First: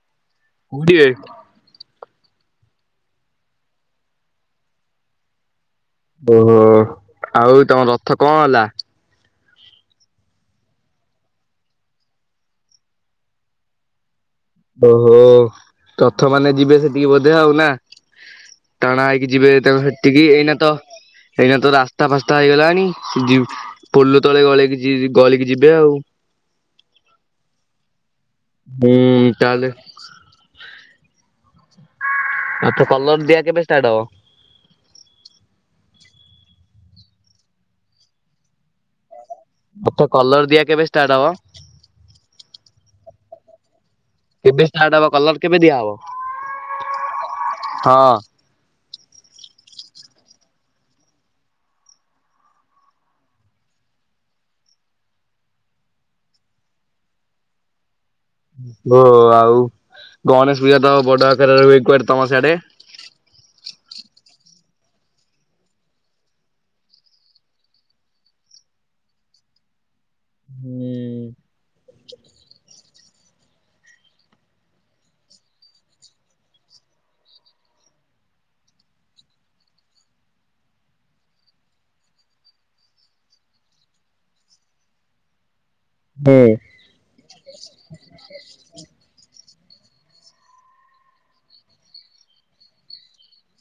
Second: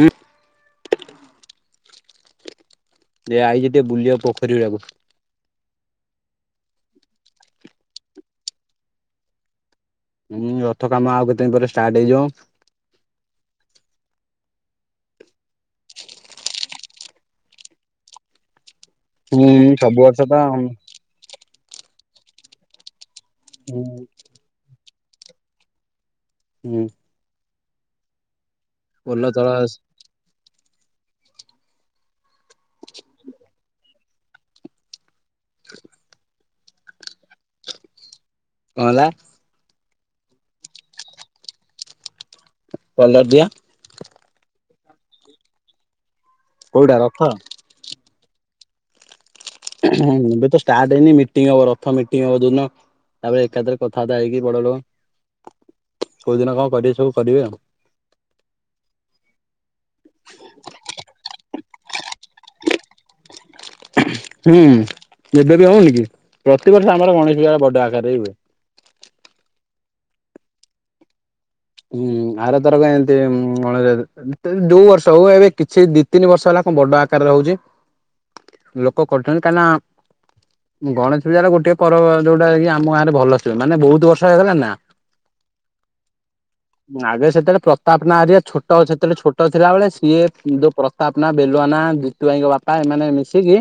ଉଁ କୋଉଠିବେ। ଯେ ଆଇଛି ଟିକେ ବୁଲିବାକୁ ପୋଖରୀ ହୁଡା କୁ। ଓହୋ ଆଉ ତମ ରଥ କଣ ହେଲା। ହୁଁ ରଥ କାମ ଆଉ କେତେ ଦିନ ପରେ ଷ୍ଟାର୍ଟ ହେଇଯିବ। ଓହୋ ତଥ ମାନେ ଯିବେ ସେଠିକି ବୋଧେ ଆଉ ନା। ଟାଣା ହେଇକି ଯିବେ ହୁଁ ତଙ୍କ ସବୁ ବର୍ଷ ସେଠିକି ଏଇନା ତ ହୁଁ ଏଇନା ତ ରାସ୍ତା ଫାସ୍ତା ହେଇଗଲାଣି। ଯିବ୍ ପୋଲ ତଳେ ଗଳକି ଯି ଗଳିକି ଯିବେ ଆଉ। ହୁଁ। ହୁଁ ପୋଲ ତଳ ତାହେଲେ। କାଠ କଲର ଦିଆ କେବେ ଷ୍ଟାର୍ଟ ହବ। କଣ ହେଲା। ଅଖ କଲର ଦିଆ କେବେ ଷ୍ଟାର୍ଟ ହବ। କଲରଦିଆ। କେବେ ଷ୍ଟାର୍ଟ ହେବ କଲର କେବେ ଦିଆହବ। କୋଉଟା ରଥ। ହଁ ଏବେ ତ ଷ୍ଟାର୍ଟ ହେଇନି ମିଟିଂ ହବ ରଥମିଟିଂ ହବ ଯୋଉଦିନ। ତାପରେ ଏକାଥରେ କଥାବତ୍ତା ହେଇକି ବଡଲୋକ। କୋଉଦିନ କଣ କରିବେ ସବୁ କରିବେ ଆଉ। ହଁ ଆଉ ଗଣେଶ ପୂଜା ତ ବଡ ଆ [inaudible] ତମ ସିଆଡ଼େ। ହୁଁ ଏବେ ବି ହଉନି କି ପ୍ରତିବର୍ଷ ଆମର ଗଣେଶ ପୂଜା ବଡ ଆକାରରେ ହୁଏ। [inaudible] ହୁଁ ହୁଁ ଆର ଥରକ ଏମିତି ଗଣେଶ ଜୋଉ ବର୍ଷ ହଉ ଏବେ କିଛି ଦି ତିନି ବର୍ଷ ହେଲା। ବଡ ଆକାରରେ ହଉଛି ଲୋକ କରୁଛନ୍ତି କାହିଁକି ନା। ଗଣେଶ ପୂଜାର ଗୋଟେ ପର୍ବ ଯୋଉଟା କି ଆମ ଗାଁରେ ଭଲ ଥିବ ମାନେ ବହୁତ ବର୍ଷ ହେଇଗଲାଣିନା। [inaudible] ଆଗେ ସେତେବେଳେ ପ୍ରତାପ ନାଁ ହେରିଆ ଛୋଟ ସେତେବେଳେ ଛୋଟ ଛୋଟ ଥିଲା ବେଳେ ସିଏ ଯୋଉ ପ୍ରତାପ ନା ବେଲୁଆାନା ଜିତୁ ଭାଇଙ୍କ ବାପା ଏମାନେ ମିଶିକି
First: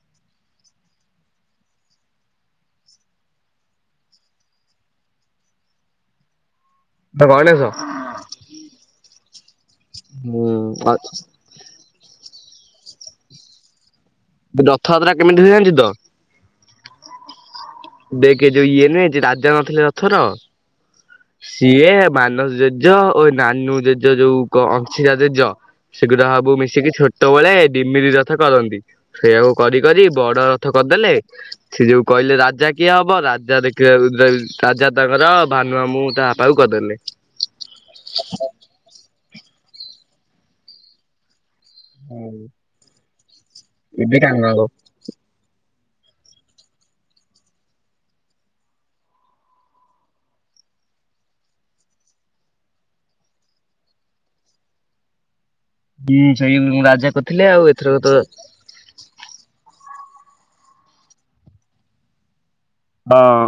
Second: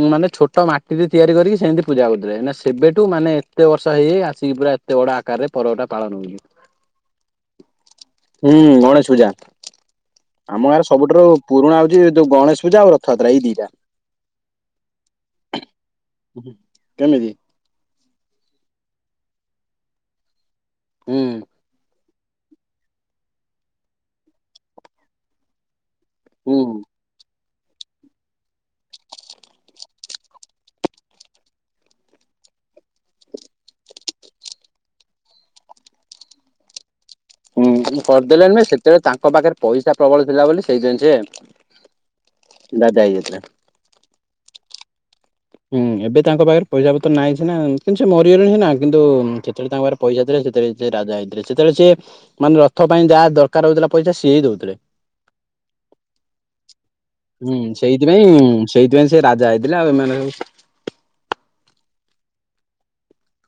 ଉଁ ମାନେ ଛୋଟ ମାଟିରେ ତିଆରି କରିକି ସେମିତି ପୂଜା କରୁଥିଲେ ସେବେଠୁ ମାନେ ଏତେ ବର୍ଷ ହେଇ ହେଇ ଆସିକି। ପୁରା ଏତେ ବଡ ଆକାରରେ ପରବଟା ପାଳନ ହଉଛି। ଗଣେଶ ହୁଁ ଗଣେଶ ପୂଜା। ଆମ ଗାଁରେ ହୁଁ ସବୁଠାରୁ ପୁରୁଣା ହଉଛି ଯୋଉ ଗଣେଶ ପୂଜା ଆଉ ରଥଯାତ୍ରା ଏଇ ଦିଟା। ରଥଯାତ୍ରା କେମିତି ହୁଏ ଜାଣିଛୁତ। କେମିତି ଦେଖେ ଯୋଉ ଇଏ ନୁହେଁ ଯିଏ ରାଜା ନଥିଲେ ରଥର ହୁଁ ସିଏ। ମାନସ ଜେଜ ଓ ନାନୁ ଜେଜ ଯୋଉ କ ଅଂଶୀରା ଜେଜ। ସେଗୁରାସବୁ ହୁଁ। ମିଶିକି ଛୋଟବେଳେ। ଡିମିରି ରଥ କରନ୍ତି ସେଇଆକୁ କରି କରି ବଡ ରଥ କରିଦେଲେ ସେ ଯୋଉ କହିଲେ ରାଜା କିଏ ହବ ରାଜା ଦେଖି ରାଜା ତାଙ୍କର ଭାନୁଆମୁଁ ତା ବାପାକୁ କରିଦେଲେ। ହୁଁ କରିଦେଲେଣି ନାଁ ସେତେବେଳେ ତାଙ୍କ ପାଖରେ ପଇସା ପ୍ରବଳ ଥିଲା ବୋଲି ସେଥି ପାଇଁ ସେ। ଦାଦା ହେଇଯାଇଥିଲେ। ବି। [inaudible] ହୁଁ ଏବେ ତାଙ୍କ ପାଖରେ ପଇସା ପତ୍ର ନାହିଁ ସିନା କିନ୍ତୁ ସେ ମରିଗଲେଣି ସିନା କିନ୍ତୁ ସେତେବେଳେ ତାଙ୍କ ପାଖରେ ପଇସା ଥିଲା ସେ ସେ ସେ ରାଜା ହେଇଥିଲେ ସେତେବେଳେ ସିଏ ମାନେ ରଥ ପାଇଁ ଯାହା ଦରକାର ହଉଥିଲା ପଇସା ସିଏ ହିଁ ଦେଉଥିଲେ। ହୁଁ ସେଇଆଙ୍କୁ ରାଜା କରିଥିଲେ ହୁଁ ଆଉ ଏଥରକ ତ ସେଇଥିପାଇଁ ସେଇଥିପାଇଁ ସେ ରାଜା ହେଇଥିଲେ ଆଉ ଏମାନେ ସବୁ ହଁ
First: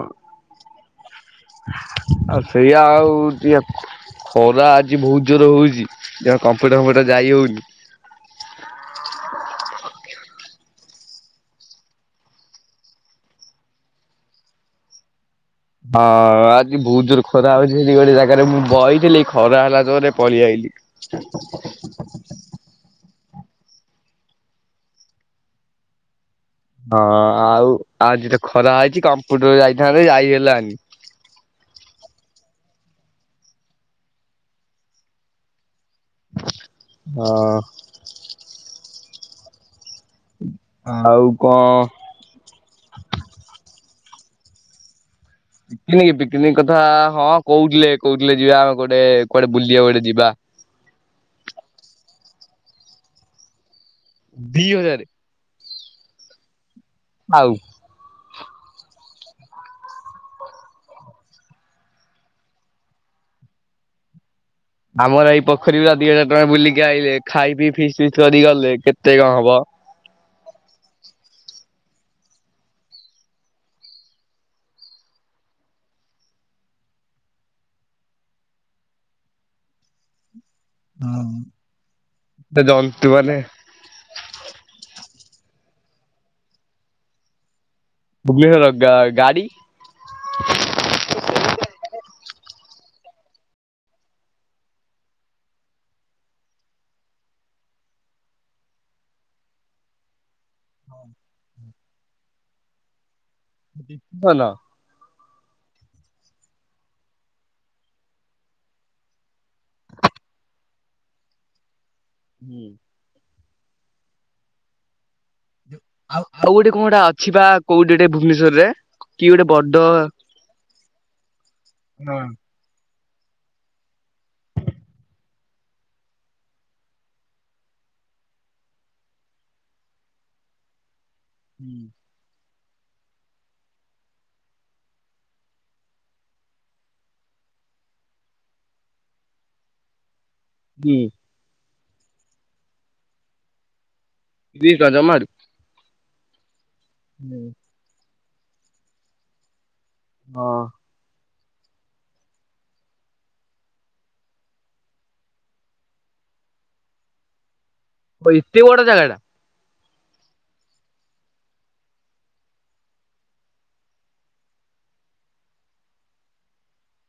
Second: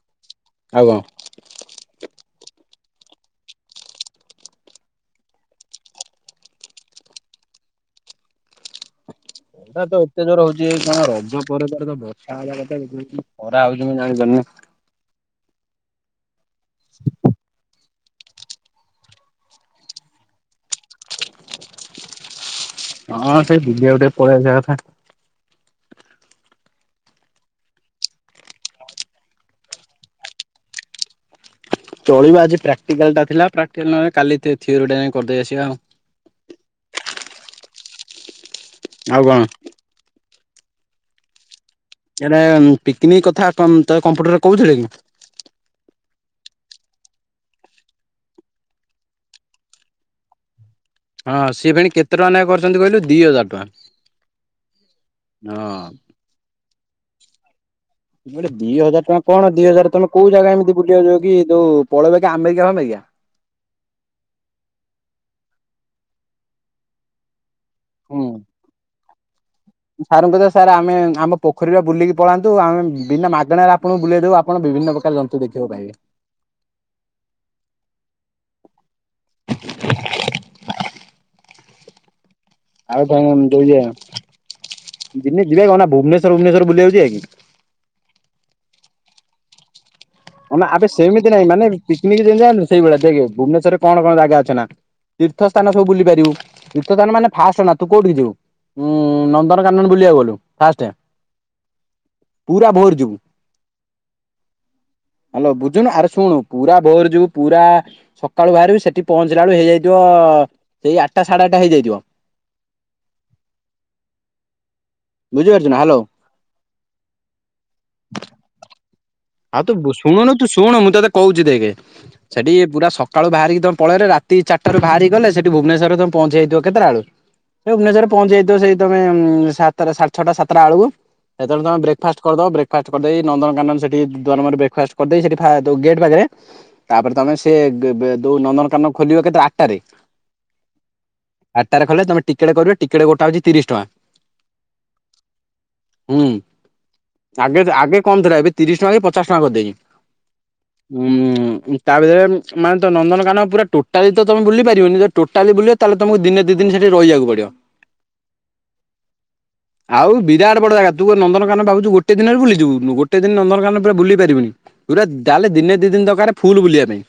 ଆଉ କଣ ଆଉ ସେଇଆ ଖରା ଆଜି ବହୁତ ଜୋରରେ ହଉଛି ତେଣୁ କମ୍ପ୍ୟୁଟର ଫମ୍ପୁଟର ଯାଇ ହଉନି। [inaudible] ଖରା ତ ଏତେ ଜୋର ହଉଛି କଣ ରଜ ପରେ ପରେ ତ ବର୍ଷା ହେବା କଥା ଖରା ହଉଛି ମୁଁ ଜାଣି ପାରୁନି। ହଁ ଆଜି ବୋହୁତ ଜୋରରେ ଖରା ହେଉଛି। ସେଠି ଗୋଟେ ଜାଗାରେ ମୁଁ ବଇଥିଲି ଖରା ହେଲା ଜୋରରେ ପଳେଇଆଇଲି। ହଁ ସେଇ ଭିଜିବାକୁ ଟିକେ ପଳେଇ ଆସିବା କଥା। ହଁ ଆଉ ଆଜି ତ ଖରା ହେଇଛି କମ୍ପ୍ୟୁଟର ଯାଇଥାନ୍ତେ ଯାଇ ହେଲାନି। [inaudible] ଚଳିବ ଆଜି ପ୍ରାକ୍ଟିକାଲ ଟା ଥିଲା ପ୍ରାକ୍ଟିକାଲ ନହେଲେ କାଲି ଥିଓରି ଟା ଯାଇଙ୍କି କରିଦେଇକି ଆସିବା ଆଉ। ଅ ଆଉ କଣ? ଆଉ କ ଏରା ପିକନିକ କଥା ତମ ତ କମ୍ପ୍ୟୁଟରରେ କହୁଥିଲେ କି? ପିକନିକ ପିକନିକ କଥା ହଁ କହୁଥିଲେ କହୁଥିଲେ ଯିବା ଆମେ କୁଆଡ଼େ କୁଆଡେ ବୁଲିବାକୁ ଗୋଟେ ଯିବା। ହଁ ସିଏ ଫେଣି କେତେ ଟଙ୍କା ନେଖାଁ କରିଛନ୍ତି କହିଲୁ ଦି ହଜାର ଟଙ୍କା। ଦି ହଜାର! ହଁ। ଥାଉ। ଗୋଟେ ଦି ହଜାର ଟଙ୍କା କଣ ଦି ହଜାର ତମ କୋଉ ଜାଗା ଏମିତି ବୁଲିବାକୁ ଯିବକି ଯୋଉ ପଳେଇବ କି ଆମେରିକା ଫାମେରିକା। [unintelligible] ଆମର ଏଇ ପୋଖରୀ ପୁରା ଦିଇ ହଜାର ଟଙ୍କା ବୁଲିକି ଆଇଲେ ଖାଇ ପିଇ ଫିଷ୍ଟ ଫିଷ୍ଟ କରିକି ଗଲେ କେ ତେ କଣ ହବ। ସାର୍ ଙ୍କୁ କହିଦେ ସାର୍ ଆମେ ଆମ ପୋଖରୀରେ ବୁଲିକି ପଳାନ୍ତୁ ଆମେ ବିନା ମାଗଣାରେ ଆପଣଙ୍କୁ ବୁଲେଇ ଦେବୁ ଆପଣ ବିଭିନ୍ନ ପ୍ରକା ର ଜନ୍ତୁ ଦେଖିବାକୁ ପାଇବେ। [inaudible] [inaudible] ଆଉ ଜନ୍ତୁ ତମ ମାନେ ଯୋଉ ଇଏ ଦିନେ ଯିବା କଣନା ଭୁବନେଶ୍ୱର ଭୁବନେଶ୍ୱର ବୁଲିଆକୁ ଯିବା କି! ଭୁବନେଶ୍ୱର ଗା ଗାଡି ଅନା ଆବେ ସେମିତି ନାଇଁ ମାନେ ପିକନିକ୍ ଯେମିତି ଯାଉନୁ ସେଇଭଳିଆ ଦେଖ୍ ଭୁବନେଶ୍ୱରରେ କଣ କଣ ଜାଗା ଅଛି ନା ତୀର୍ଥ ସ୍ଥାନ ସବୁ ବୁଲି ପାରିବୁ ତୀର୍ଥ ସ୍ଥାନ ମାନେ ଫାଷ୍ଟ ଅନା ତୁ କୋଉଠିକି ଯିବୁ? ଉଁ ନନ୍ଦନକାନନ ବୁଲିଆକୁ ଗଲୁ ଫାଷ୍ଟେ ହୁଁ ପୁରା ଭୋର ଯିବୁ [inaudible] ହାଲୋ ବୁଝୁନୁ ଆରେ ଶୁଣୁ ପୁରା ଭୋର ଯିବୁ ପୁରା ସକାଳୁ ବାହାରିବୁ ସେଠି ପହଞ୍ଚ ଞ୍ଚିଲା ବେଳକୁ ହେଇଯାଇଥିବ ସେଇ ଆଠଟା ସାଢେ ଆଠଟା ହେଇଯାଇଥିବ ହୁଁ। ବୁଝିପାର ଆଉ ଆଉ ଗୋଟେ କଣ ଗୋଟେ ଅଛି ବା କୋଉଠି ଗୋଟେ ଭୁବନେଶ୍ଵରରେ? କି ଗୋଟେ ଆଉ ତୁ ବଡ ବୁ ଶୁଣୁନୁ ତୁ ଶୁଣୁ ମୁଁ ତତେ କହୁଛିି ଦେଖେ ହୁଁ ସେଠି ପୁରା ସ କାଳୁ ବାହାରିକି ତମେ ପଳେଇଲେ ରାତି ଚାରିଟାରୁ ବାହାରିକି ଗଲେ ସେଠି ଭୁବନେଶ୍ୱରରେ ତମେ ପହଞ୍ଚିଯାଇଥିବ କେତେଟାବେଳକୁ ସେ ଭୁବନେଶ୍ୱରରେ ପହଞ୍ଚି ଯାଇଥିବ ସେଇ ତମେ ଉଁ ସାତଟା ଛଅଟା ସାତଟା ବେଳକୁ। ସେତେଳେ ତମେ ବ୍ରେକଫାଷ୍ଟ କରିଦବ ବ୍ରେକଫାଷ୍ଟ କରିଦେଇ ନନ୍ଦନକାନନ ସେ ଟିକେ ଦୁଆରମୁହଁରେ ବ୍ରେକଫାଷ୍ଟ କରିଦେଇ ସେଠି ଖାଇ ଦେବ ଗେଟ୍ ପାଖରେ ତାପରେ ତମେ ସିଏ [unintelligible] ଦୋଉ ନନ୍ଦନକାନନ ଖୋଲିବ କେତେ ଆଠଟାରେ? ହୁଁ। ଆଠଟାରେ ଖୋଲିଲେ ତମେ ଟିକେଟ କରିବ ଟିକେଟ ଗୋଟା ହଉଛି ତିରିଶ ଟଙ୍କା। ତିରିଶ ଟଙ୍କା ଜମାରୁ। ହୁଁ ହଁ ଆଗେ ଆଗେ କମ୍ ଥିଲା ଏବେ ତିରିଶ ଟଙ୍କା କି ପଚାଶ ଟଙ୍କା କରିଦେଇଛି। ହୁଁ। ତା ଭିତରେ ମାନେ ତ ନନ୍ଦନକାନନ ପୁରା ଟୋଟାଲି ତ ତମେ ବୁଲି ପାରିବନି ଯଦି ଟୋଟାଲି ବୁଲିବ ତାହେଲେ ତମକୁ ଦିନେ ଦି ଦିନି ସେଠି ରଇବାକୁ ପଡିବ। ଓ ଏତେ ବଡ ଜାଗାଟା! ଆଉ ବିରାଟ ବଡ ଜାଗା ତୁ କଣ ନନ୍ଦନକାନନ ଭାବୁଛୁ ଗୋଟେ ଦିନରେ ବୁଲିଯିବୁ? ଗୋଟେ ଦିନ ନନ୍ଦନକାନନ ପୁରା ବୁଲି ପାରିବୁନି ପୁରା ଯାହାହେଲେ ଦିନେ ଦି ଦିନ ଦରକାର ଫୁଲ ବୁଲିବା ପାଇଁ।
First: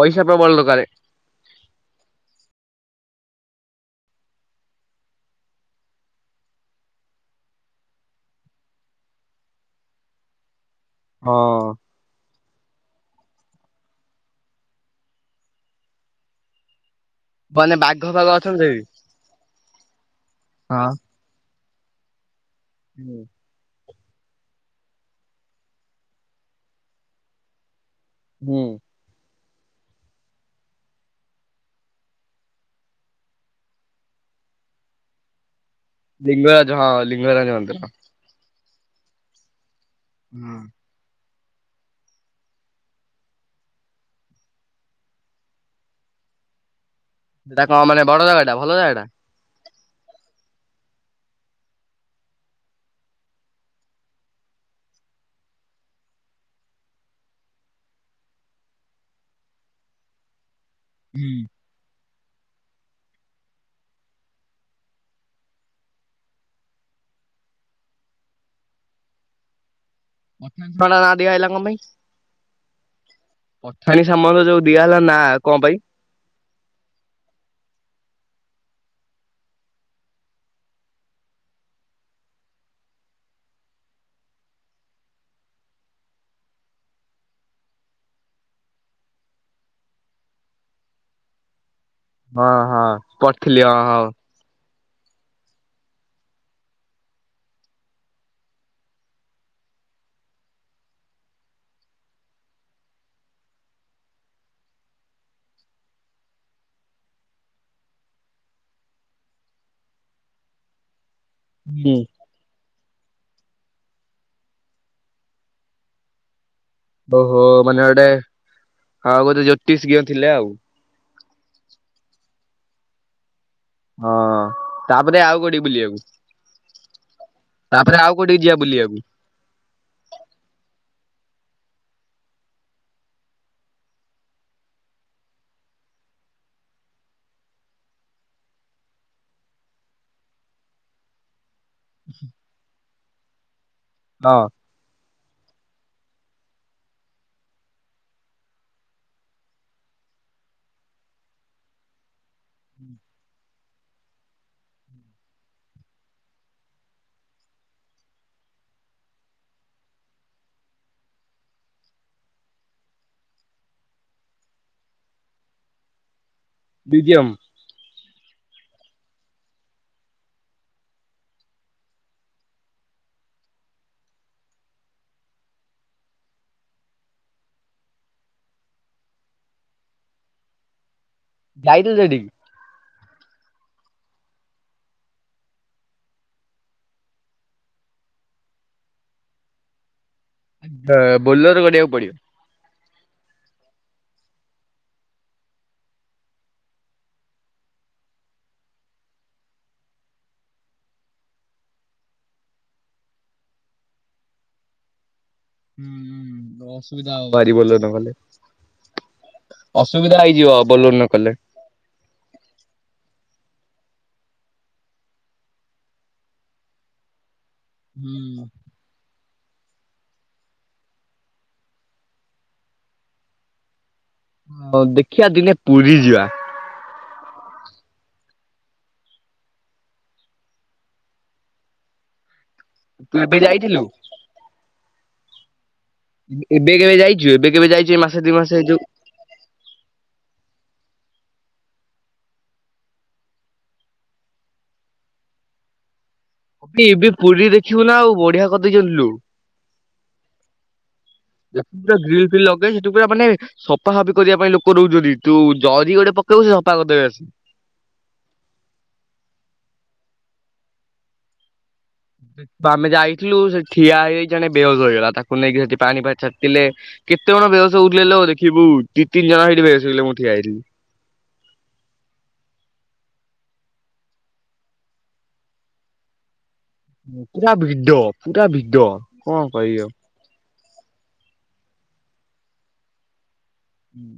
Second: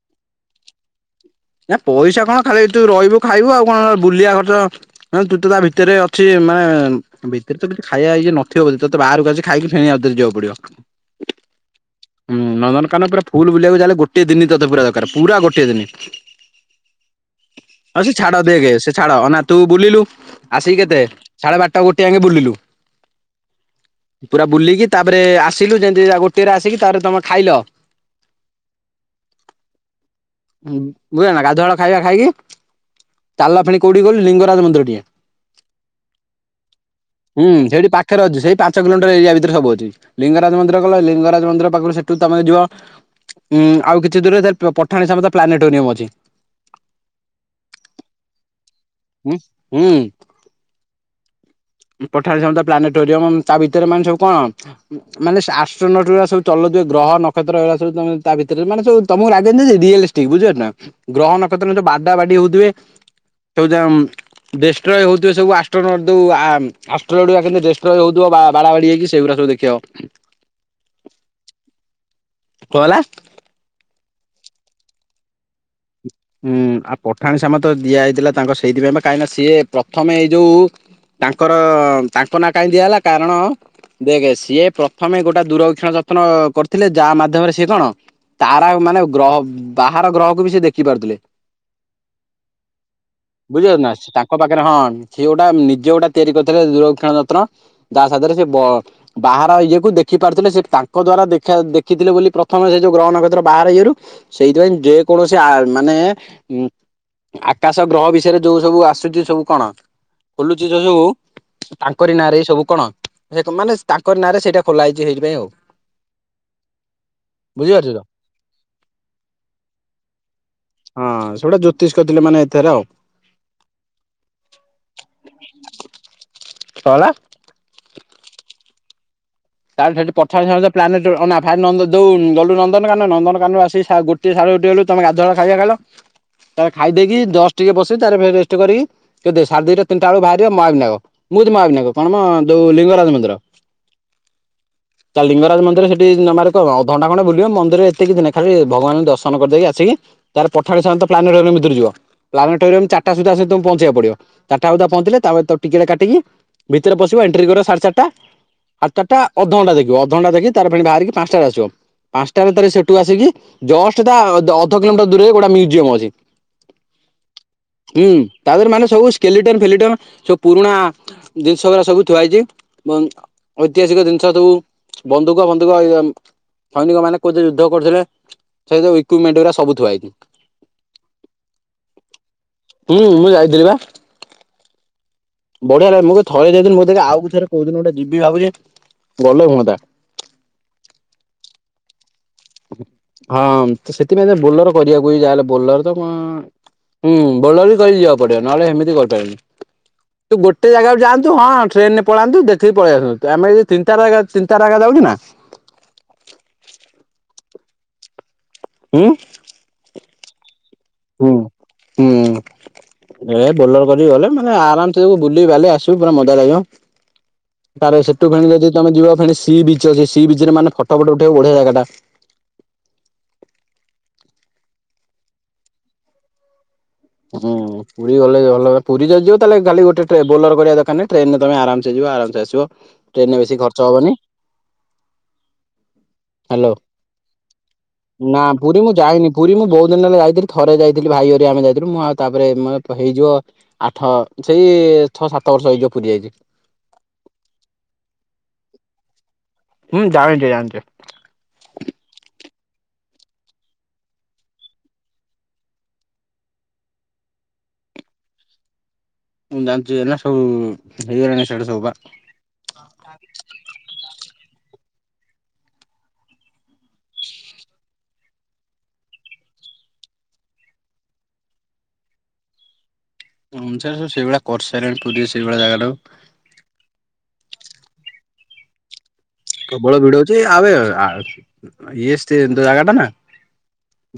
ପଇସା ପ୍ରବଳ ଦରକାରେ। ନା ପଇସା କଣ ଖାଲି ତୁ ରଇବୁ ଖାଇବୁ ଆଉ କଣ ବୁଲିବା ଖର୍ଚ୍ଚ ତୁ ତ ତା ଭିତରେ ଅଛି ମାନେ ଭିତରେ ତ କିଛି ଖାଇବା ଇଏ ନଥିବ ବୋଧେ ତତେ ବାହାରକୁ ଆସିକି ଖାଇକି ଫେଣ ଆଉଥରେ ଯିବାକୁ ପଡିବ। ହଁ। ହୁଁ ନନ୍ଦନକାନନ ପୁରା ଫୁଲ ବୁଲିବାକୁ ଯାହାଲେ ଗୋଟେ ଦିନି ତତେ ପୁରା ଦରକାର ପୁରା ଗୋଟେ ଦିନି। ମାନେ ବାଘ ହଉ ସେ ଫାଘ ଛାଡ ଅଛନ୍ତି ଦେଖେ ସେଠି? ସେ ଛାଡ ଅନା। ତୁ ବୁଲିଲୁ ଆସିକି କେତେ ସାଢେ ବାରଟା ଗୋଟେ ଜାଙ୍କେ ବୁଲିଲୁ। ହୁଁ। ପୁରା ବୁଲିକି ତାପରେ ଆସିଲୁ ଯେମିତି ଗୋଟିଏରେ ଆସିକି ତାପରେ ତମେ ଖାଇଲ? ହୁଁ। ହୁଁ। ବୁଝିଲ ନା ଗାଧୁଆଳ ଖାଇବା ଖାଇକି ଚାଲିଲ ଫେଣି କୋଉଠି କହିଲୁ ଲିଙ୍ଗରାଜ ମନ୍ଦିର ଟିକେ। ଲିଙ୍ଗରାଜ ହଁ ହୁଁ ଲିଙ୍ଗରାଜ ମନ୍ଦିର। ସେଇଠି ପାଖରେ ଅଛି ସେଇ ପା ପାଞ୍ଚ କିଲୋମିଟର ଏରିଆ ଭିତରେ ସବୁଅଛି ଲିଙ୍ଗରାଜ ହୁଁ। ମନ୍ଦିର ଗଲ ଲିଙ୍ଗ ଲିଙ୍ଗରାଜ ମନ୍ଦିର ପାଖରୁ ସେଠୁ ତମେ ଯିବ ଉଁ ଆଉ କିଛି ଦୂରରେ ସେ ପଠାଣିସାମନ୍ତ ପ୍ଲାନେଟୋରିୟମ ଅଛି। ଠିକ୍। ସେଇଟା କଣ ମାନେ ବଡ ଜାଗାଟା ଭଲ ଜାଗା ଟା। ହୁଁ ହୁଁ। ପଠାଣି ସାମନ୍ତ ପ୍ଲାନେଟୋରିୟମ ତା ଭିତରେ ମାନେ ସବୁ କଣ ମାନେ ଆଷ୍ଟ୍ରୋନଟୋ ସବୁ ଚଲୁ ନ ଗ୍ରହ ନକ୍ଷତ୍ର ହେଲା ସୁ ତମେ ତା ଭିତରେ ମାନେ ତମକୁ ଲାଗେନି ରିଲିଷ୍ଟିକ ବୁଝି ପାରୁଛନା। ଗ୍ରହ ନକ୍ଷତ୍ର ଯୋଉ ବାଡା ବାଡି ହଉଥିବେ ସେଉ ଡେଷ୍ଟ୍ରୟ ହେଉଥିବ ସବୁ ଆଷ୍ଟ୍ରୋ ନ ଦୌ ଆ ଆଷ୍ଟ୍ର ଡୁ ଜାଗାରେ ଦେଷ୍ଟ୍ରଏ ହୋଇଥିବ ବା ବାଡ଼ା ବାଡ଼ି ହେଇକି ସେଗୁରା ଯୁ ଦେଖିବ। ପଠାଣି ସାମନ୍ତ ନାଁ ଦିଆ ହେଲା କଣ ପାଇଁ। କଣ ହେଲା? ଏମନ୍ତଯୋଉ ଦିଆହଲା ନାଁ କଣ ପାଇଁ? ହୁଁ ଆଉ ପଠାଣି ସାମନ୍ତ ତ ଦିଆଯାଇଥିଲା ତାଙ୍କ ସେଇଥିପାଇଁ ବା କାଇଁକି ନା ସିଏ ପ୍ରଥମେ ଏଇ ଯୋଉ ତାଙ୍କର ତାଙ୍କ ନାଁ କାହିଁ ଦିଆ ହେଲା କାରଣ ଦେଖ ସିଏ ପ୍ରଥମେ ଗୋଟେ ଦୂରକ୍ଷଣ ଯତ୍ନ କରିଥିଲେ ଯାହା ମାଧ୍ୟମରେ ସିଏ କଣ ତାରା ମାନେ ଗ୍ରହ ବାହାର ଗ୍ରହକୁ ବି ସେ ଦେଖି ପାରୁଥିଲେ। ହଁ ହଁ ପଢିଥିଲି ବୁଝି ହଁ ପାରିଲୁ ନା ସେ ତାଙ୍କ ପାଖରେ ହଁ ସିଏ ଗୋଟା ନିଜେ ଗୋଟା ତିଆରି କରିଥିଲେ ଦୂରବିକ୍ଷଣ ଯତ୍ନ ଯା ସାହାଯ୍ୟ ରେ ସିଏ ବାହାର ଇଏକୁ ଦେଖି ଦେଖି ପାରୁଥିଲେ ସେ ତାଙ୍କ ଦ୍ଵାରା ଦେଖା ଦେଖି ଥିଲେ ବୋଲି ପ୍ରଥମେ ସେ ଯୋଉ ଗ୍ରହ ନ କକ୍ଷତ୍ର ବାହାର ଈଏରୁ ସେଇଥିପାଇଁ ଯେକୌଣସି ଆ ମାନେ ଉ ଆକାଶ ଗ୍ରହ ବିଷୟରେ ଯୋଉ ସବୁ ଆସୁଛି ସବୁ କଣ ଖୋଲୁଛି ଯୋଉ ସବୁ ହଁ। ତାଙ୍କରି ନାଁରେ ଏଇ ସବୁ କଣ? ସେ ମାନେ ତାଙ୍କ ନାଁରେ ସେଇଟା ଖୋଲା ହେଇଛି ସେଇଥିପାଇଁ ଆଉ ଓହୋ ମାନେ ବୁଝିପାରୁଛୁ ତ? ଗୋଟେ ଆଉ ଗୋଟେ ଜ୍ୟୋତିଷଜ୍ଞ ଥିଲେ ଆଉ। ହଁ ସେଗୁଟା ଜ୍ୟୋତିଷ କରିଥିଲେ ମାନେ ଏଥରେ ଆଉ ହଁ ତାପରେ ଆଉ କୋଉଠି ବୁଲିବାକୁ। କଣ ହେଲା? ତାପରେ ଆଉ କୋଉଠିକି ଯିବା ବୁଲିବାକୁ? ତା ସେଠି ପଠାଣି ସାମନ୍ତ ପ୍ଲାନେଡୋରି ଅନା ତାପରେ ଯୋଉ ଗଲୁ ନନ୍ଦନକାନନ ନନ୍ଦନକାନନ ରୁ ଆସି ସା ଗୋଟଏ ସାଆ ଗୋଟେ ବେଳକୁ ତମେ ଗାଧୁଆ ଖାଇବା ଖାଇଲ। ତମେ ଖାଇଦେଇକି ଜଷ୍ଟ ଟିକେ ବସିକି ତାପରେ, ରେଷ୍ଟ କରିକି କେତେ ସାଢ଼େ ଦିଟା ତିନିଟା ବେଳକୁ ବାହାରିବା [unintelligible] [unintelligible] କଣ ନା ଯୋଉ ଲିଙ୍ଗରାଜ ମନ୍ଦିର। ହଁ। ତ ଲିଙ୍ଗରାଜ ମନ୍ଦିର ସେଠି ନ ମାରେ କଣ ହବ ଅଧଘଣ୍ଟା ଖଣ୍ଡେ ବୁଲିବ ମନ୍ଦିର ଏତେ କିଛି ନାଇଁ ଖାଲି ଭଗବାନଙ୍କୁ ଦର୍ଶନ କରିଦେଇକି ଆସିକି ତାପରେ ପଠାଣି ସାମନ୍ତ ପ୍ଲାନେଟୋରିଅମ୍ ଭିତରକୁ ଯିବ ପ୍ଲାନେଟୋରିୟମ ଚାରିଟା ସୁଧା ପହଞ୍ଚେଇବାକୁ ପଡିବ ଚାରିଟା ସୁଦ୍ଧା ପହଞ୍ଚିଲେ ତାପରେ ଟିକେଟ କାଟିକି ଭିତରେ ପଶିବ ଏଣ୍ଟ୍ରି କରିବା ସାଢ଼େ ଚାରିଟା ଆଠ ଚାରଟା ଅଧଘଣ୍ଟା ଦେଖିବ ଅଧଘଣ୍ଟା ଦେଖିକି ତାପରେ ଫୁଣି ବାହାରିକି ପାଞ୍ଚଟାରେ ଆସିବ। ପାଞ୍ଚଟା ଭିତରେ ସେଠୁ ଆସିକି ଜଷ୍ଟ ତା ଅ ଅଧ କିଲୋମିଟର ଦୂରରେ ଗୋଟେ ମୁଜିୟମ ଅଛି। ମ୍ୟୁଜିୟମ୍ ହୁଁ, ତାପହରେ ମାନେ ସବୁ ସ୍କେଲିଟନ ଫେଲିଟନ ସବୁ ପୁରୁଣା ଜିନିଷ ଗଡା ସବୁ ଥୁଆ ହେଇଛି। ଏବଂ ଐତିହାସିକ ଜିନିଷ ସବୁ ବନ୍ଧୁକ ଫନ୍ଧୁକ ସୈନିକ ମାନେ କୋଉଠି ଯୁଦ୍ଧ କରୁଥିଲେ ସେଇ ସବୁ ଇକୁମେଣ୍ଟ ଗୁଡ଼ା ସବୁ ଥିଆହେଇଛି। ଯାଇଥିଲ ସେଠିକି? ହୁଁ ମୁଁ ଯାଇଥିଲି ବା। ବଢିଆ ଲାଗେ ମୁଁ ଥରେ ଯାଇଥିଲି ମୁଁ ଆଉ ଥରେ କୋଉଦିନ ଗୋଟେ ଯିବି ଭାବୁଛି। ଗଲେ ହୁଅନ୍ତା। ବୋଲର କରିବାକୁ ପଡିବ। ହଁ ସେଥିପାଇଁ ବୋଲେର କରିବାକୁ ଯାହା ହେଲେ ବୋଲେର ତ କଣ ହୁଁ ବଲର ଧରିକି ଯିବାକୁ ପଡିବ ନହେଲେ ସେମିତି କହିପାରନି। ତୁ ଗୋଟେ ଜାଗାକୁ ଯାଆନ୍ତୁ ହଁ ଟ୍ରେନ ରେ ପଳାନ୍ତୁ ଦେଖିକି ପଳେଇ ଆସନ୍ତୁ। ଆମେ ଯୋଉ ତିନିଟା ରଗା ତିନିଟା ରଗା ଯାଉ ଉ ନା। ହୁଁ ହୁ ଅସୁବିଧା ହବ ଭାରି ବଲର ନ କଲେ। ହୁଁ। ସୁବିଧା ହେଇଯିବ। ବୋଲର ନ ହୁଁ କଲେ ହୁଁ। ହେ ବୋଲର କରିକି ଗଲେ ମାନେ ଆରାମସେ ସବୁ ବୁଲି ବାଲି ଆସିବୁ ପୁରା ମଜା ଲାଗିବ। ତାର ସେଠୁ ଫେଣି ଯଦି ତମେ ଯିବ ଫେଣିସ ସି ବିଚ ଅଛି ସି ବିଚ ରେ ମାନେ ଫଟୋ ଫଟ ଉଠେଇବୁ ବଢିଆ ଜାଗା ଟା। ହ ଦେଖିବା ଦିନେ ପୁରୀ ଯିବା। ହୁଁ ପୁରୀ ଗଲେ ଭଲ। ପୁରୀ ଯଦି ଯିବ ତାହାଲେ ଗୋଟେ ବୋଲର କରିବା ଦରକାର ନାହିଁ ଟ୍ରେନରେ ତମେ ଆରାମସେ ଯିବ ଆରାମସେ ଆସିବ। ତୁ ଟ୍ରେନ ଏବେ ରେ ବେଶୀ ଯାଇଥିଲୁ? ଖର୍ଚ୍ଚ ହବନି। ହ୍ୟାଲୋ ଏବେ କେବେ ଯାଇଛୁ ଏବେ କେବେ ଯାଇଛୁ ଏଇ ମାସେ ଦି ନା ମାସେ ଯୋଉ ପୁରୀ ମୁଁ ଯାଇନି ପୁରୀ ମୁଁ ବହୁତ ଦିନ ହେଲା ଯାଇଥିଲି ଥରେ ଯାଇଥିଲି ଭାଇ ହରିଆ ଆମେ ଯାଇଥି ମୁଁ ଆଉ ତାପରେ ମ ହେଇଯିବ ଆଠ ସେଇ ଛଅ ସାତ ବର୍ଷ ହେଇଯିବ ପୁରୀ ଯାଇଛି। ଏ ଏବେ ପୁରୀ ଦେଖିବୁ ନା ଆଉ ବଢିଆ କରିଦେଇ ବୁଝିଲୁ। ହୁଁ ଜାଣିଛି ଜାଣିଛି। ଦ ପୁରା ଗ୍ରୀିଲ ଫିଲ୍ ସେଠୁ ପୁରା ମାନେ ସଫା ସଫି କରିବା ପାଇଁ ଲୋକ ରହୁଛନ୍ତି। ତୁ ଜଦି ଗୋଟେ ଜରି ପକେଇବୁ ସେ ସଫା କରିଦେବେ ଆସି। ମୁଁ ଜାଣିଛି ନା ସବୁ ହେଇଗଲାଣି ସେଟା ସବୁ ବା। ଆମେ ଯାଇଥିଲୁ ସେ ଠିଆ ହେଇଯାଇ ଜଣେ ବହସ ହେଇଗଲା ତାକୁ ନେଇକି ସେଠି ପାଣି ଫାଣି ଛାତିିଲେ କେତେ ଜଣ ବେହସ ହଉଥିଲେ ଦେଖିବୁ ଦି ଠି ବସିଲ ମୁଁ ଠିଆ ହେଇଥିଲି ସବୁ ସେଇଭଳିଆ କରିସାରିଲେଣି ପୁରୀ ରେ ସେଇଭଳିଆ ଜାଗାଟାକୁ ପୁରା ଭିଦ ପୁରା ଭିଦ ପ୍ରବଳ ଭିଡ ହଉଛି ଆ ଇଏ ସେ ଜାଗା ଟା ନା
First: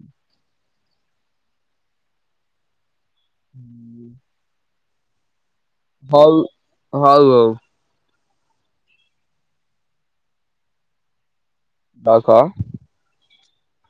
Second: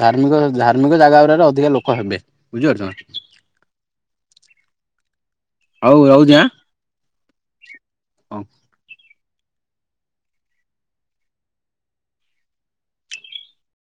ଧାର୍ମିକ ଧାର୍ମିକ ଜାଗା ଗୁଡାରେ ଅଧିକା ଲୋକ ହେବେ ବୁଝିପାରୁଛ ନା। ହୁଁ। ହଉ ହଉ ହଉ। ହ ପାଉଖା